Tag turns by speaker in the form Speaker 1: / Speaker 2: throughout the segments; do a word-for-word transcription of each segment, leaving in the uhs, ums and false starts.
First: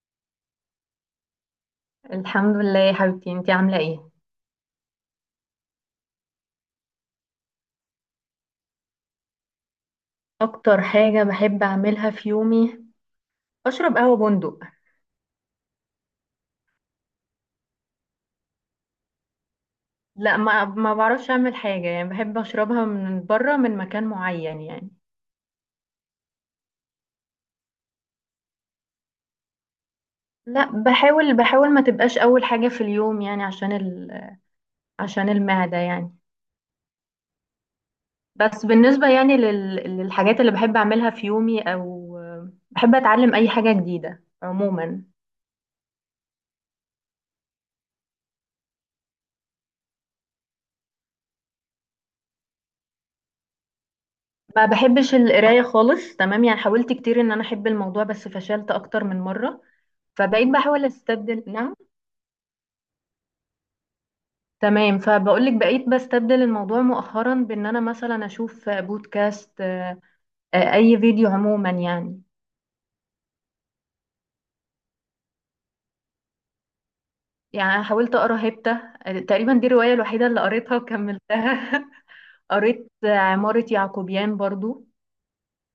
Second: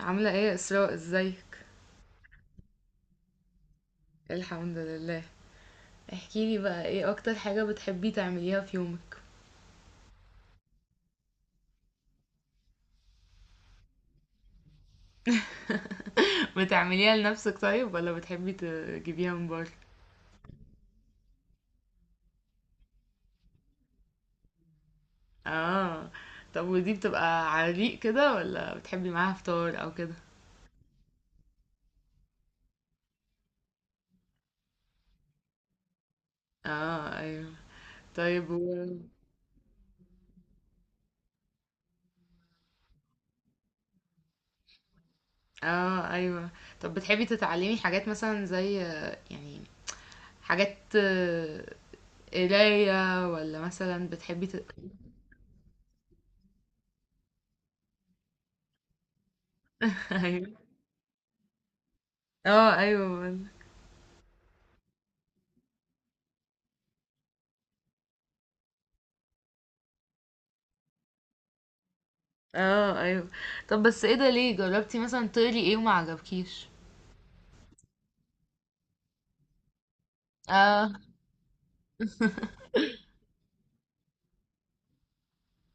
Speaker 1: عاملة ايه يا اسراء؟ ازيك؟
Speaker 2: الحمد لله يا حبيبتي انتي عاملة ايه؟
Speaker 1: الحمد لله. احكيلي بقى، ايه اكتر حاجة بتحبي تعمليها في يومك؟
Speaker 2: اكتر حاجة بحب اعملها في يومي. اشرب قهوة بندق.
Speaker 1: بتعمليها لنفسك طيب ولا بتحبي تجيبيها من بره؟
Speaker 2: لا، ما ما بعرفش اعمل حاجة، يعني بحب اشربها من بره، من مكان معين يعني.
Speaker 1: اه. طب ودي بتبقى على ريق كده ولا بتحبي معاها فطار او كده؟
Speaker 2: لا، بحاول بحاول ما تبقاش اول حاجة في اليوم، يعني عشان ال... عشان المعدة يعني.
Speaker 1: اه، ايوه. طيب و...
Speaker 2: بس بالنسبة يعني لل... للحاجات اللي بحب اعملها في يومي، او بحب اتعلم اي حاجة جديدة عموما.
Speaker 1: اه، ايوه. طب بتحبي تتعلمي حاجات مثلا زي آه، يعني، حاجات آه، قراية، ولا مثلا بتحبي ت...
Speaker 2: ما بحبش القراية خالص، تمام يعني، حاولت كتير ان انا احب الموضوع بس فشلت اكتر من مرة. فبقيت
Speaker 1: ايوه.
Speaker 2: بحاول استبدل، نعم،
Speaker 1: اه، ايوه.
Speaker 2: تمام، فبقولك بقيت بستبدل الموضوع مؤخرا بان انا مثلا اشوف بودكاست، آه، آه، اي فيديو عموما يعني.
Speaker 1: اه، ايوه. طب بس ايه ده، ليه جربتي مثلا تقري ايه وما عجبكيش؟
Speaker 2: يعني أنا حاولت اقرا هبته، آه، تقريبا دي الروايه الوحيده اللي قريتها
Speaker 1: اه.
Speaker 2: وكملتها. قريت، آه، عماره يعقوبيان برضو،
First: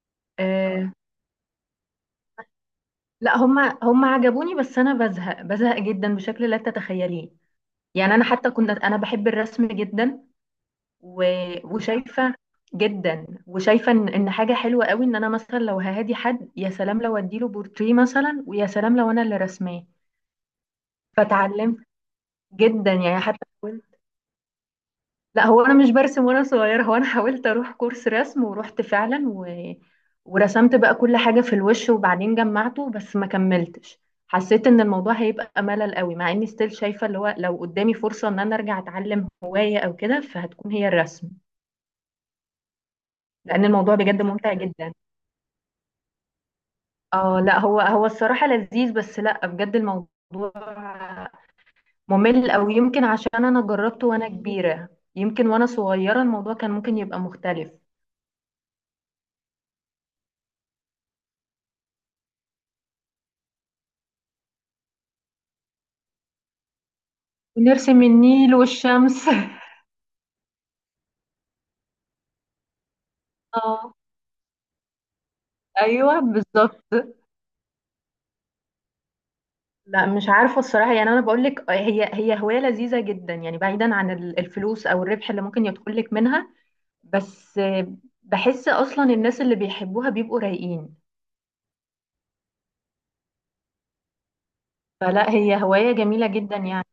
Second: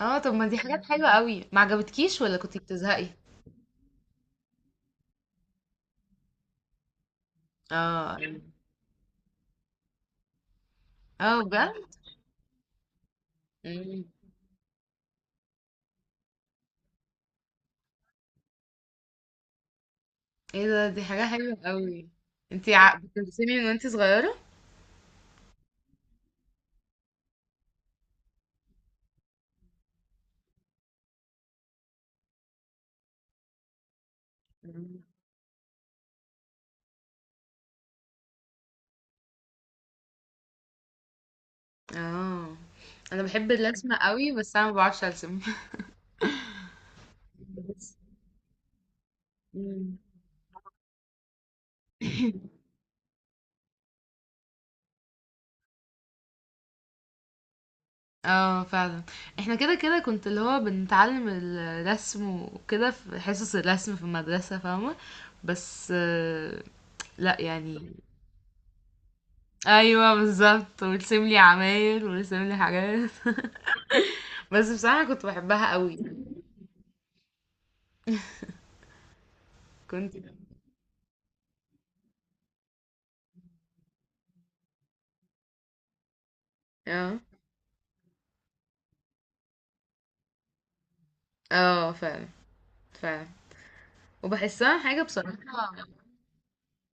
Speaker 1: اه، طب ما دي حاجات
Speaker 2: آه،
Speaker 1: حلوة قوي، ما عجبتكيش ولا كنتي بتزهقي؟
Speaker 2: لا هم هم عجبوني، بس انا بزهق بزهق جدا بشكل لا تتخيليه. يعني
Speaker 1: اه،
Speaker 2: انا
Speaker 1: ايوه.
Speaker 2: حتى كنت انا بحب الرسم جدا و...
Speaker 1: اه، بجد؟
Speaker 2: وشايفه، جدا وشايفه
Speaker 1: مم.
Speaker 2: ان إن حاجه حلوه قوي ان انا مثلا لو ههادي حد، يا سلام لو اديله بورتريه مثلا، ويا سلام لو انا اللي رسماه.
Speaker 1: ايه ده، دي حاجة حلوة
Speaker 2: فتعلمت،
Speaker 1: قوي. انتي
Speaker 2: جدا
Speaker 1: ع...
Speaker 2: يعني حتى
Speaker 1: بترسمي من
Speaker 2: حاولت.
Speaker 1: وانتي صغيرة؟
Speaker 2: لا، هو انا مش برسم وانا صغيره، هو انا حاولت اروح كورس رسم ورحت فعلا و... ورسمت بقى كل حاجه في الوش وبعدين جمعته، بس ما كملتش. حسيت ان
Speaker 1: مم.
Speaker 2: الموضوع هيبقى ملل قوي، مع اني ستيل شايفه، اللي هو لو قدامي فرصه ان انا ارجع اتعلم هوايه او كده، فهتكون هي الرسم.
Speaker 1: اه، انا بحب
Speaker 2: لان الموضوع
Speaker 1: الرسمة
Speaker 2: بجد
Speaker 1: قوي
Speaker 2: ممتع
Speaker 1: بس انا ما
Speaker 2: جدا.
Speaker 1: بعرفش ارسم.
Speaker 2: اه لا، هو
Speaker 1: بس.
Speaker 2: هو الصراحة لذيذ، بس لا، بجد
Speaker 1: مم.
Speaker 2: الموضوع ممل، او يمكن عشان انا جربته وانا كبيرة. يمكن وانا صغيرة الموضوع كان ممكن يبقى مختلف.
Speaker 1: اه، فعلا. احنا كده كده كنت اللي هو بنتعلم الرسم، وكده في حصص الرسم في المدرسة، فاهمة؟ بس آه، لا يعني.
Speaker 2: ونرسم النيل والشمس.
Speaker 1: ايوه، بالظبط، ويرسم لي عماير ويرسم لي حاجات.
Speaker 2: اه
Speaker 1: بس بصراحة كنت بحبها قوي.
Speaker 2: ايوه بالظبط. لا
Speaker 1: كنت.
Speaker 2: مش عارفة الصراحة، يعني انا بقول لك هي هي هواية لذيذة جدا يعني، بعيدا عن ال- الفلوس او الربح اللي ممكن يدخل لك منها.
Speaker 1: اه.
Speaker 2: بس، آه، بحس اصلا الناس اللي بيحبوها بيبقوا رايقين.
Speaker 1: اه، فعلا. فعلا. وبحسها حاجة،
Speaker 2: فلا،
Speaker 1: بصراحة.
Speaker 2: هي هواية جميلة جدا يعني.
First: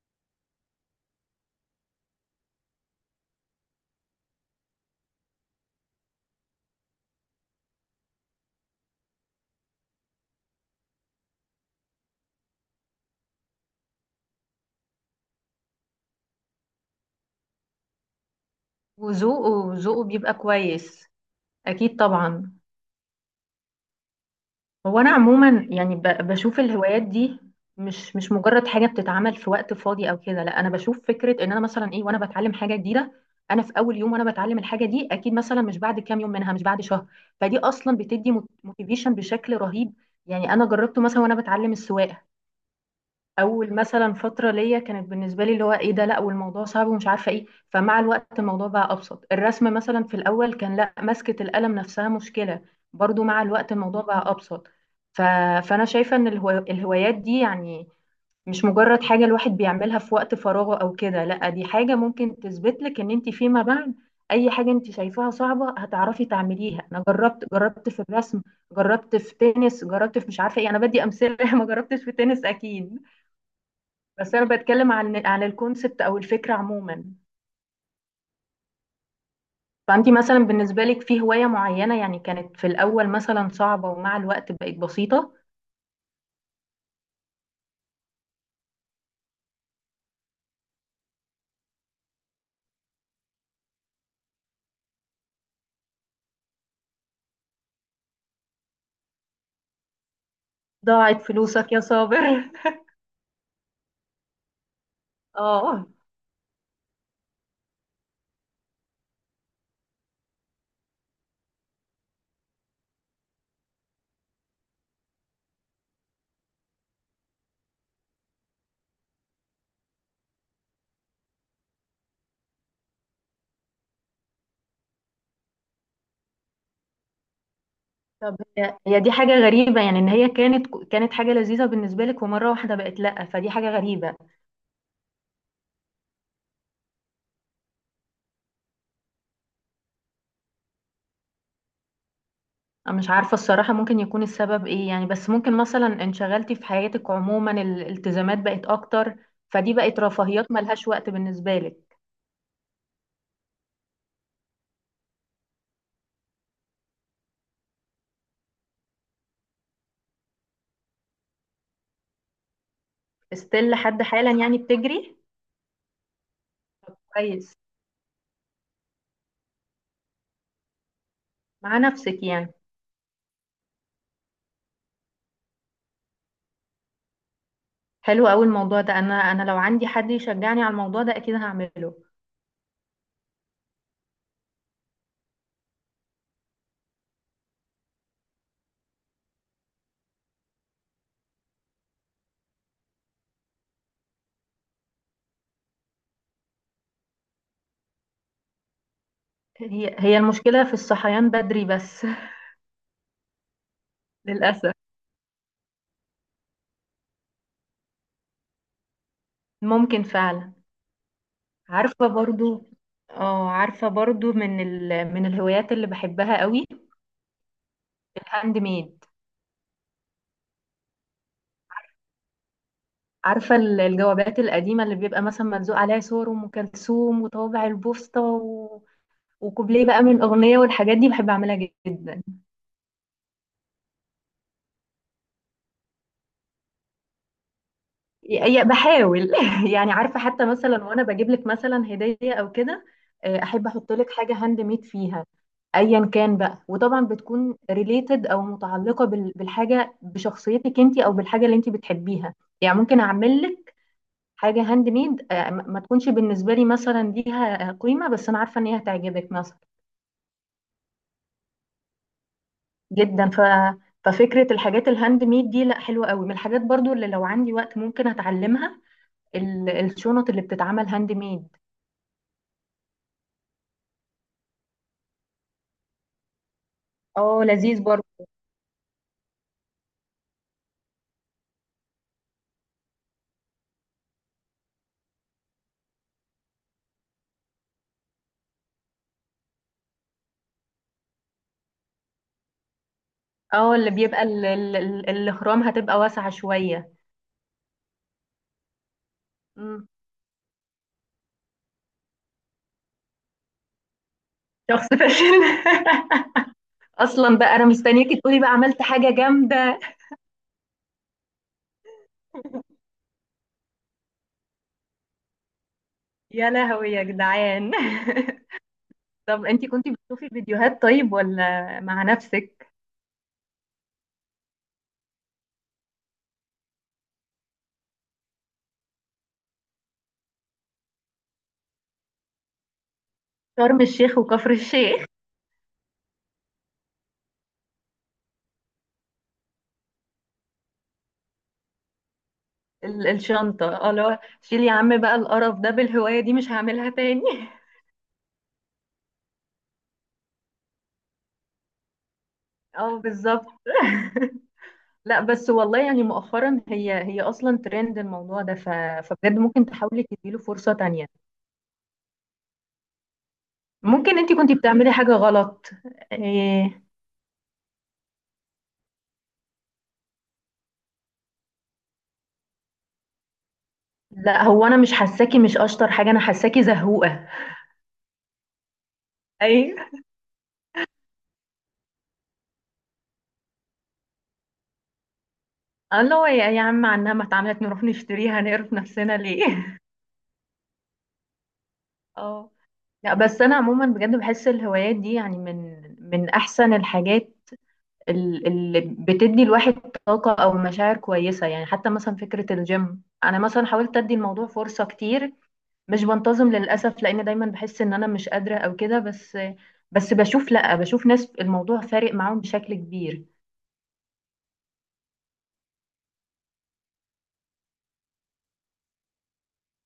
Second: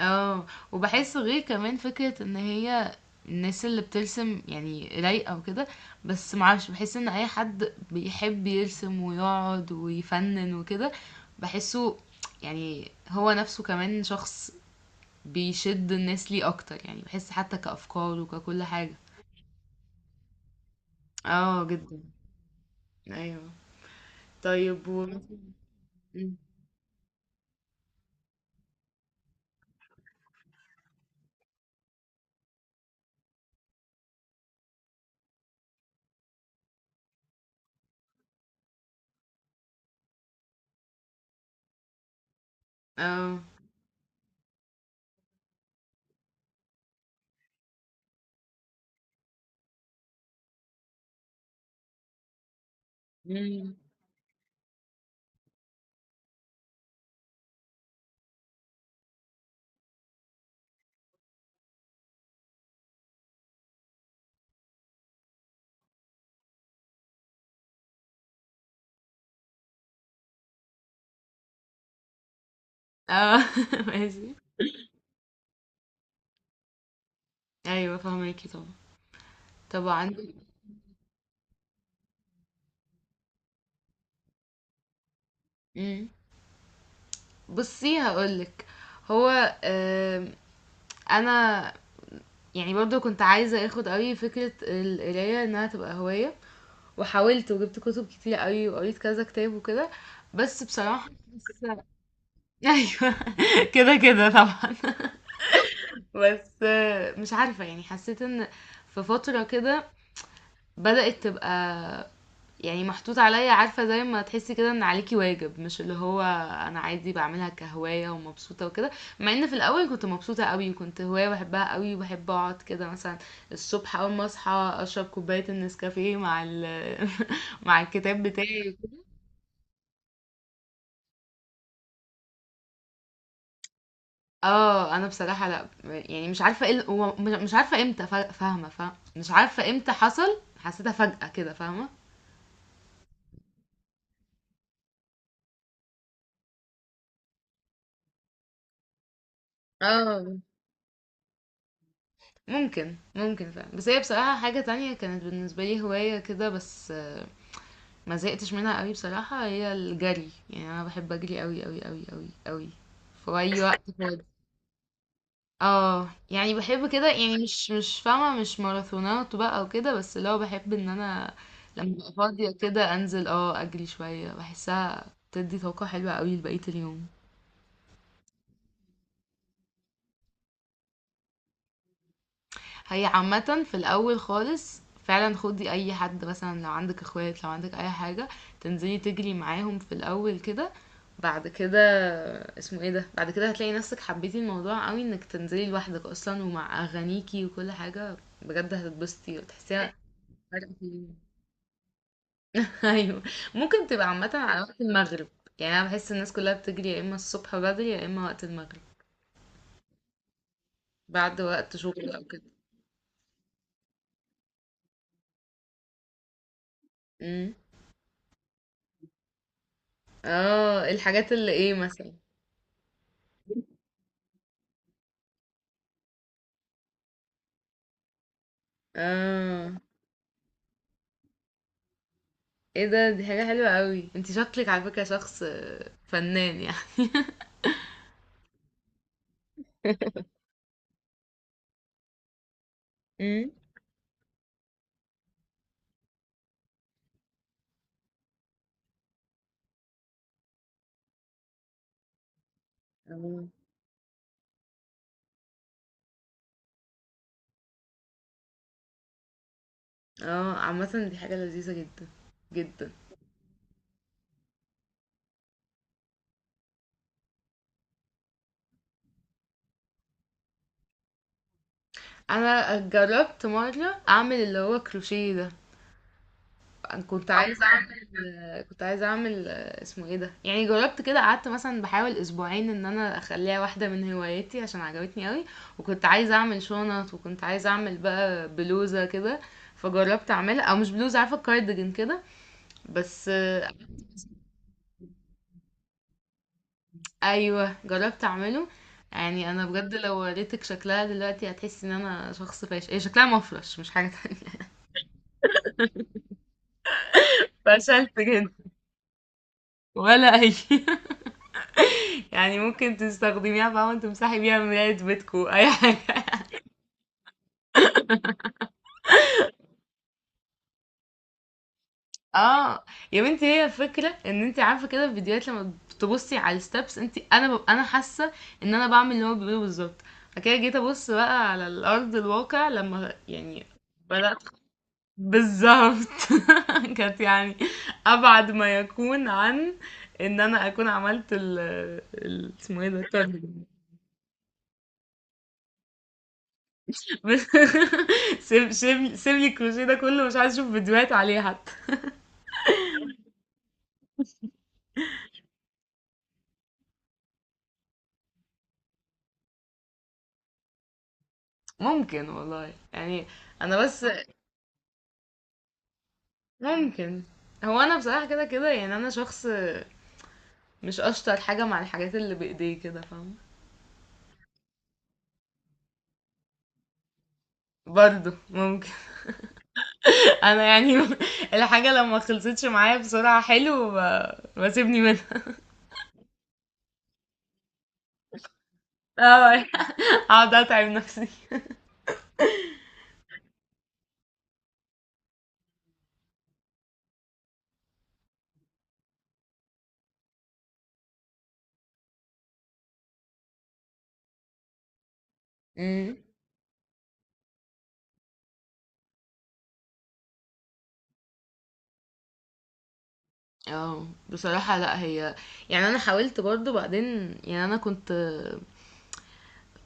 Speaker 1: اه. وبحس غير كمان فكرة ان هي الناس اللي بترسم يعني رايقة وكده. بس معرفش، بحس ان اي حد بيحب يرسم ويقعد ويفنن وكده، بحسه يعني هو نفسه كمان شخص بيشد الناس ليه اكتر. يعني بحس حتى كأفكار وككل حاجة.
Speaker 2: وذوقه وذوقه بيبقى كويس.
Speaker 1: اه،
Speaker 2: أكيد
Speaker 1: جدا.
Speaker 2: طبعا.
Speaker 1: ايوه. طيب،
Speaker 2: هو أنا
Speaker 1: ومثلا...
Speaker 2: عموما يعني ب-
Speaker 1: مم.
Speaker 2: بشوف الهوايات دي، مش مش مجرد حاجة بتتعمل في وقت فاضي أو كده، لا أنا بشوف فكرة إن أنا مثلا، إيه، وأنا بتعلم حاجة جديدة. أنا في أول يوم وأنا بتعلم الحاجة دي أكيد، مثلا مش بعد كام يوم منها، مش بعد شهر. فدي أصلا بتدي موتيفيشن بشكل رهيب. يعني أنا جربته مثلا وأنا بتعلم السواقة.
Speaker 1: اه.
Speaker 2: اول مثلا فتره ليا كانت بالنسبه لي اللي هو ايه ده، لا والموضوع صعب ومش عارفه ايه، فمع الوقت الموضوع بقى ابسط. الرسم مثلا في الاول كان، لا، مسكه القلم نفسها مشكله. برضو مع الوقت
Speaker 1: مم.
Speaker 2: الموضوع بقى ابسط. ف... فانا شايفه ان الهو... الهوايات دي يعني مش مجرد حاجه الواحد بيعملها في وقت فراغه او كده، لا دي حاجه ممكن تثبت لك ان انت فيما بعد اي حاجه انت شايفاها صعبه هتعرفي تعمليها. انا جربت جربت في الرسم، جربت في تنس، جربت في مش عارفه ايه، انا بدي امثله. ما جربتش في تنس اكيد.
Speaker 1: اه. ماشي.
Speaker 2: بس انا بتكلم عن عن الكونسبت او الفكره عموما.
Speaker 1: ايوه، فهماكي طبعا. طب
Speaker 2: فانت
Speaker 1: عندك...
Speaker 2: مثلا بالنسبه لك في هوايه معينه، يعني كانت في الاول مثلا صعبه ومع الوقت بقت بسيطه؟
Speaker 1: بُصّي هاقول لِك، هو، آمم أنا يعني برضه كنت عايزة آخُد أوي فكرة القراية إنها تبقى هواية، وحاولت وجِبت كُتب كتيرة أوي وقريت كذا كتاب وكده، بس بصراحة
Speaker 2: ضاعت فلوسك يا
Speaker 1: حاسّة...
Speaker 2: صابر.
Speaker 1: أيوه، كده، كده طبعًا.
Speaker 2: اه،
Speaker 1: بس آه، مش عارفة يعني، حسّيت إن في فترة كده بدأت تبقى يعني محطوط عليا، عارفة؟ زي ما تحسي كده ان عليكي واجب، مش اللي هو انا عادي بعملها كهواية ومبسوطة وكده. مع ان في الاول كنت مبسوطة قوي، وكنت هواية بحبها قوي، وبحب اقعد كده مثلا الصبح اول ما اصحى اشرب كوباية النسكافيه مع ال... مع الكتاب
Speaker 2: طب
Speaker 1: بتاعي
Speaker 2: هي هي
Speaker 1: وكده.
Speaker 2: دي حاجه غريبه، يعني ان هي كانت كانت حاجه لذيذه بالنسبه لك، ومره واحده بقت لا، فدي حاجه غريبه.
Speaker 1: اه، انا بصراحة لا يعني مش عارفة ايه ال- هو مش مش عارفة امتى، فا- فاهمة، فاهمة، مش عارفة امتى حصل، حسيتها فجأة كده، فاهمة؟
Speaker 2: انا مش عارفه الصراحه ممكن يكون السبب ايه يعني، بس ممكن مثلا انشغلتي في حياتك عموما، الالتزامات بقت اكتر. فدي بقت
Speaker 1: اه،
Speaker 2: رفاهيات ملهاش وقت بالنسبه لك.
Speaker 1: ممكن، ممكن فعلا. بس هي بصراحة حاجة تانية كانت بالنسبة لي هواية كده، بس ما زهقتش منها قوي بصراحة، هي الجري. يعني انا بحب اجري قوي قوي قوي قوي قوي في اي
Speaker 2: استيل
Speaker 1: وقت
Speaker 2: لحد
Speaker 1: فاضي.
Speaker 2: حالا يعني بتجري؟
Speaker 1: اه، يعني بحب كده، يعني
Speaker 2: كويس،
Speaker 1: مش مش فاهمة، مش ماراثونات بقى وكده، بس اللي هو بحب ان انا
Speaker 2: مع
Speaker 1: لما ببقى
Speaker 2: نفسك
Speaker 1: فاضية
Speaker 2: يعني.
Speaker 1: كده انزل اه اجري شوية. بحسها بتدي طاقة حلوة قوي لبقية اليوم.
Speaker 2: حلو قوي الموضوع ده، انا انا لو عندي حد يشجعني على الموضوع ده اكيد هعمله.
Speaker 1: هي عامة في الأول خالص، فعلا خدي أي حد مثلا، لو عندك اخوات، لو عندك أي حاجة، تنزلي تجري معاهم في الأول كده. بعد كده اسمه ايه ده، بعد كده هتلاقي نفسك حبيتي الموضوع قوي، انك تنزلي لوحدك اصلا ومع اغانيكي وكل حاجة. بجد هتتبسطي وتحسيها
Speaker 2: هي هي المشكلة
Speaker 1: فرق
Speaker 2: في
Speaker 1: في اليوم.
Speaker 2: الصحيان بدري بس.
Speaker 1: ايوه، ممكن تبقى عامة على
Speaker 2: للأسف.
Speaker 1: وقت المغرب. يعني انا بحس الناس كلها بتجري يا اما الصبح بدري يا اما وقت المغرب،
Speaker 2: ممكن فعلا.
Speaker 1: بعد وقت
Speaker 2: عارفة
Speaker 1: شغل او كده.
Speaker 2: برضو. اه، عارفة برضو، من ال... من الهوايات اللي بحبها قوي،
Speaker 1: امم.
Speaker 2: الهاند ميد.
Speaker 1: اه، الحاجات اللي ايه مثلا؟
Speaker 2: عارفة ال- الجوابات القديمة اللي بيبقى مثلا ملزوق عليها صور أم كلثوم وطوابع البوسطة و...
Speaker 1: اه،
Speaker 2: وكوبليه بقى من أغنية، والحاجات دي بحب أعملها جدا.
Speaker 1: ايه ده، دي حاجة حلوة قوي. انت شكلك على فكرة شخص آه، فنان يعني.
Speaker 2: يا- بحاول. يعني عارفه حتى مثلا وانا بجيب لك مثلا هديه او كده، آه،
Speaker 1: امم.
Speaker 2: احب احط لك حاجه هاند ميد فيها، ايا كان بقى، وطبعا بتكون ريليتد او متعلقه بال- بالحاجه، بشخصيتك انت او بالحاجه اللي انت بتحبيها. يعني ممكن اعمل
Speaker 1: اه،
Speaker 2: لك حاجه هاند ميد، آه، ما ما تكونش بالنسبه لي مثلا ليها قيمه، بس انا عارفه ان هي هتعجبك مثلا
Speaker 1: آه، عامة دي حاجة لذيذة جدا، جدا.
Speaker 2: جدا. ف ففكره الحاجات الهاند ميد دي، لا حلوه قوي، من الحاجات برضو اللي لو عندي وقت ممكن اتعلمها، ال- الشنط اللي بتتعمل هاند ميد.
Speaker 1: انا جربت مرة اعمل اللي هو كروشيه ده. أنا كنت
Speaker 2: اه،
Speaker 1: عايزة
Speaker 2: لذيذ
Speaker 1: اعمل
Speaker 2: برضه.
Speaker 1: آه، كنت عايزة اعمل آه، اسمه ايه ده، يعني جربت كده، قعدت مثلا بحاول اسبوعين ان انا اخليها واحدة من هواياتي عشان عجبتني قوي. وكنت عايزة اعمل شنط، وكنت عايزة اعمل بقى بلوزة كده، فجربت اعملها، او مش بلوزة، عارفة، كارديجان كده. بس.
Speaker 2: اه، اللي بيبقى ال- ال- ال- الاهرام هتبقى واسعة شوية.
Speaker 1: ايوه، جربت اعمله. يعني انا
Speaker 2: امم.
Speaker 1: بجد لو وريتك شكلها دلوقتي هتحسي ان انا شخص فاشل، هي شكلها مفرش مش حاجه تانية.
Speaker 2: شخص فاشل. اصلا بقى انا
Speaker 1: فشلت
Speaker 2: مستنياكي تقولي
Speaker 1: جدا.
Speaker 2: بقى عملت حاجة جامدة.
Speaker 1: ولا اي. يعني ممكن تستخدميها بقى وانت تمسحي بيها مراية بيتكو اي حاجه.
Speaker 2: يا لهوي يا جدعان. طب انتي كنتي بتشوفي فيديوهات طيب، ولا مع نفسك؟
Speaker 1: اه. يا بنتي، هي الفكره ان انت عارفه كده، في فيديوهات لما بتبصي على الستبس، انت انا ببقى انا حاسه ان انا بعمل اللي هو بيقوله بالظبط. بعد كده جيت ابص بقى على الارض الواقع لما يعني
Speaker 2: شرم الشيخ
Speaker 1: بدات،
Speaker 2: وكفر الشيخ.
Speaker 1: بالضبط. كانت يعني أبعد ما يكون عن إن أنا أكون عملت ال ال اسمه إيه ده؟
Speaker 2: ال-
Speaker 1: التارجت.
Speaker 2: الشنطة. اه لا، شيلي يا عم بقى القرف ده، بالهواية دي مش هعملها تاني.
Speaker 1: سيب سيب سيب لي الكروشيه ده كله، مش عايز أشوف فيديوهات عليه حتى.
Speaker 2: اه بالظبط. لا بس والله يعني مؤخرا هي هي اصلا ترند الموضوع ده، ف... فبجد ممكن تحاولي تديله فرصة تانية.
Speaker 1: ممكن، والله يعني. أنا بس...
Speaker 2: ممكن انت كنتي بتعملي حاجة غلط. إيه...
Speaker 1: ممكن. هو أنا بصراحة كده كده يعني أنا شخص مش أشطر حاجة مع الحاجات اللي بإيديه كده، فاهم؟
Speaker 2: لا، هو انا مش حاساكي مش اشطر حاجة، انا حاساكي زهوقة.
Speaker 1: برضه ممكن.
Speaker 2: اي.
Speaker 1: أنا يعني الحاجة لما خلصتش معايا بسرعة حلو، ب- بسيبني منها.
Speaker 2: الله هو، يا يا عم عنها ما اتعملت نروح نشتريها نقرف نفسنا ليه؟
Speaker 1: اه، اقعد اتعب نفسي.
Speaker 2: اه لا بس انا عموما بجد بحس الهوايات دي يعني من من احسن الحاجات، ال- اللي بتدي الواحد طاقة او مشاعر كويسة. يعني حتى مثلا فكرة الجيم، انا مثلا حاولت ادي الموضوع فرصة كتير، مش
Speaker 1: امم.
Speaker 2: بنتظم للأسف لأن دايما بحس إن أنا مش قادرة أو كده، بس بس بشوف، لأ، بشوف ناس الموضوع فارق معاهم بشكل كبير.
Speaker 1: اه بصراحة، لا هي يعني انا حاولت برضو بعدين، يعني انا كنت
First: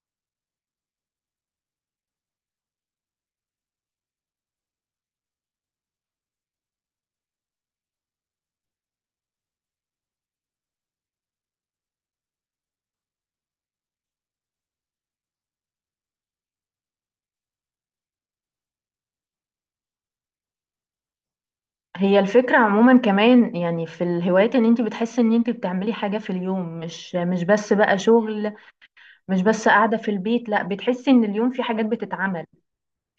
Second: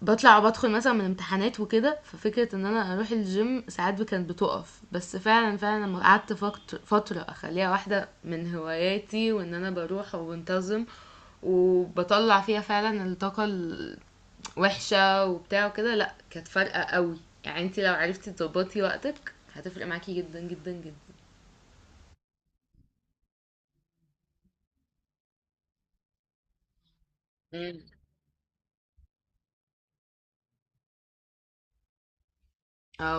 Speaker 1: بطلع وبدخل مثلا من امتحانات وكده، ففكرة ان انا اروح الجيم ساعات كانت بتقف. بس فعلا، فعلا لما قعدت فقط- فترة اخليها واحدة من هواياتي، وان انا بروح وبنتظم وبطلع فيها فعلا الطاقة الوحشة وبتاع وكده، لا كانت فارقة قوي. يعني انتي لو عرفتي تظبطي وقتك هتفرق معاكي جدا جدا جدا.
Speaker 2: هي الفكرة عموما كمان يعني في الهوايات، إن أنت بتحسي إن أنت بتعملي حاجة في اليوم، مش مش بس
Speaker 1: امم.
Speaker 2: بقى شغل، مش بس قاعدة في البيت، لأ بتحسي إن اليوم في حاجات بتتعمل،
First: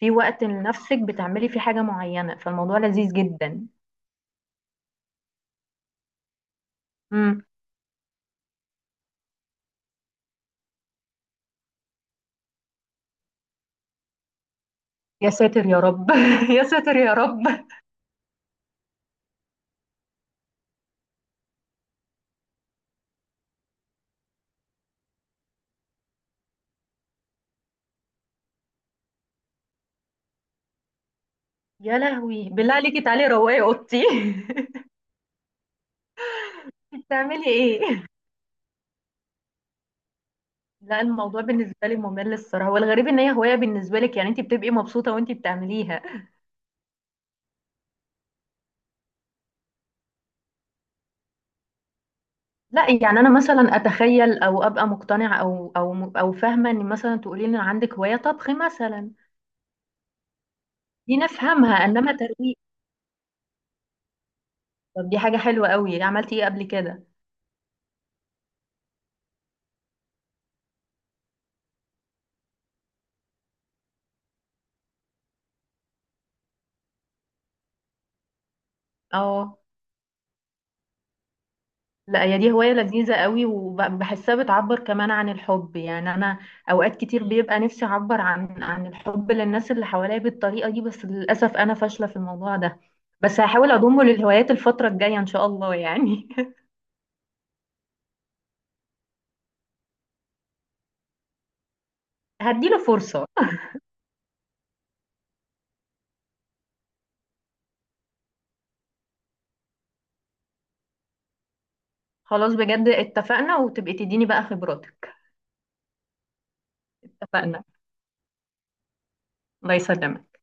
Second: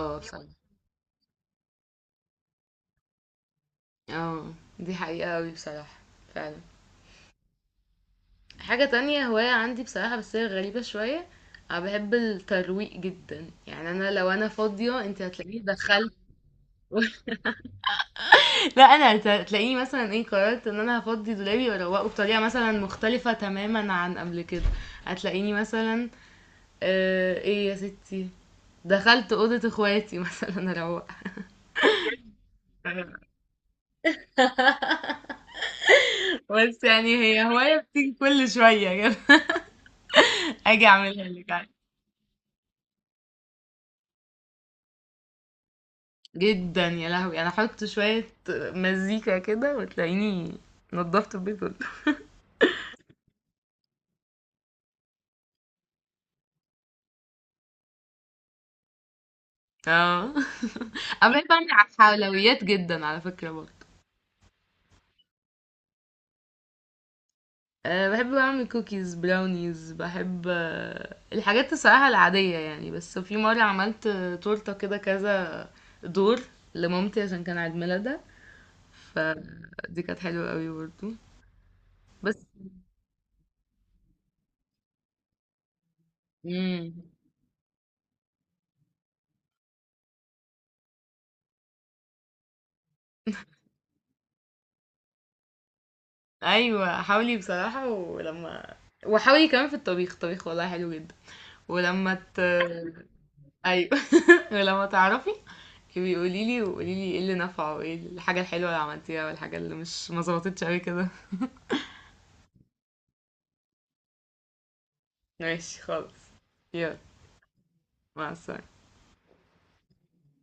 Speaker 2: في
Speaker 1: صح.
Speaker 2: وقت لنفسك بتعملي فيه حاجة معينة، فالموضوع لذيذ جدا.
Speaker 1: آه، دي حقيقة أوي بصراحة. فعلًا.
Speaker 2: امم.
Speaker 1: حاجة تانية هواية عندي بصراحة، بس هي غريبة شوية، أنا باحب الترويق جدًا، يعني أنا لو أنا فاضية أنتِ
Speaker 2: يا
Speaker 1: هتلاقيني
Speaker 2: ساتر يا رب.
Speaker 1: دخلت.
Speaker 2: يا ساتر يا رب.
Speaker 1: لأ أنا هت هتلاقيني مثلًا إيه، قررت إن أنا هافضي دولابي وأروّقه بطريقة مثلًا مختلفة تمامًا عن قبل كده، هتلاقيني مثلًا آآ، إيه يا ستي، دخلت أوضة اخواتي مثلًا أروّقها.
Speaker 2: يا لهوي، بالله عليكي تعالي روقي اوضتي.
Speaker 1: بس يعني هي
Speaker 2: بتعملي
Speaker 1: هواية
Speaker 2: ايه؟
Speaker 1: بتيجي كل شوية كده، آجي
Speaker 2: لا،
Speaker 1: أعملها
Speaker 2: الموضوع
Speaker 1: لِك.
Speaker 2: بالنسبه لي ممل الصراحه، والغريب ان هي هوايه بالنسبه لك، يعني انت بتبقي مبسوطه وانت بتعمليها.
Speaker 1: جدًا يا لهوي! أنا أحط شوية مزيكا كده وتلاقيني نضّفت البيت كله.
Speaker 2: لا يعني انا مثلا اتخيل او ابقى مقتنعه او او او فاهمه ان مثلا تقولي لي ان عندك هوايه طبخ مثلا.
Speaker 1: آه.
Speaker 2: دي
Speaker 1: أنا باحب أعمل
Speaker 2: نفهمها،
Speaker 1: ع
Speaker 2: انما ترويج.
Speaker 1: حلويات جدًا على فكرة برضه.
Speaker 2: طب دي حاجه حلوه قوي، عملتي ايه قبل كده؟
Speaker 1: آآ باحب أعمل كوكيز، براونيز، باحب الحاجات الصراحة العادية يعني، بس في مرة عملت تورتة كده كذا دور لمامتي عشان كان عيد ميلادها،
Speaker 2: اه
Speaker 1: فدي كانت حلوة أوي برضه.
Speaker 2: لا، هي
Speaker 1: بس.
Speaker 2: دي هواية لذيذة قوي، وبحسها بتعبر كمان عن الحب يعني. أنا
Speaker 1: إمم.
Speaker 2: أوقات كتير بيبقى نفسي أعبر عن عن الحب للناس اللي حواليا بالطريقة دي، بس للأسف أنا فاشلة في الموضوع ده. بس هحاول أضمه للهوايات الفترة الجاية إن شاء الله يعني.
Speaker 1: ايوه، حاولي بصراحة. ولما... وحاولي كمان في الطبيخ، الطبيخ والله حلو جدا. ولما ت...
Speaker 2: هديله فرصة.
Speaker 1: ايوه. ولما تعرفي بيقولي لي، وقولي لي ايه اللي نفعه وايه الحاجة الحلوة اللي عملتيها والحاجة اللي مش ما ظبطتش قوي كده.
Speaker 2: خلاص، بجد اتفقنا، وتبقي تديني بقى خبراتك.
Speaker 1: ماشي خالص. يلا،
Speaker 2: اتفقنا.
Speaker 1: مع السلامة.
Speaker 2: الله يسلمك.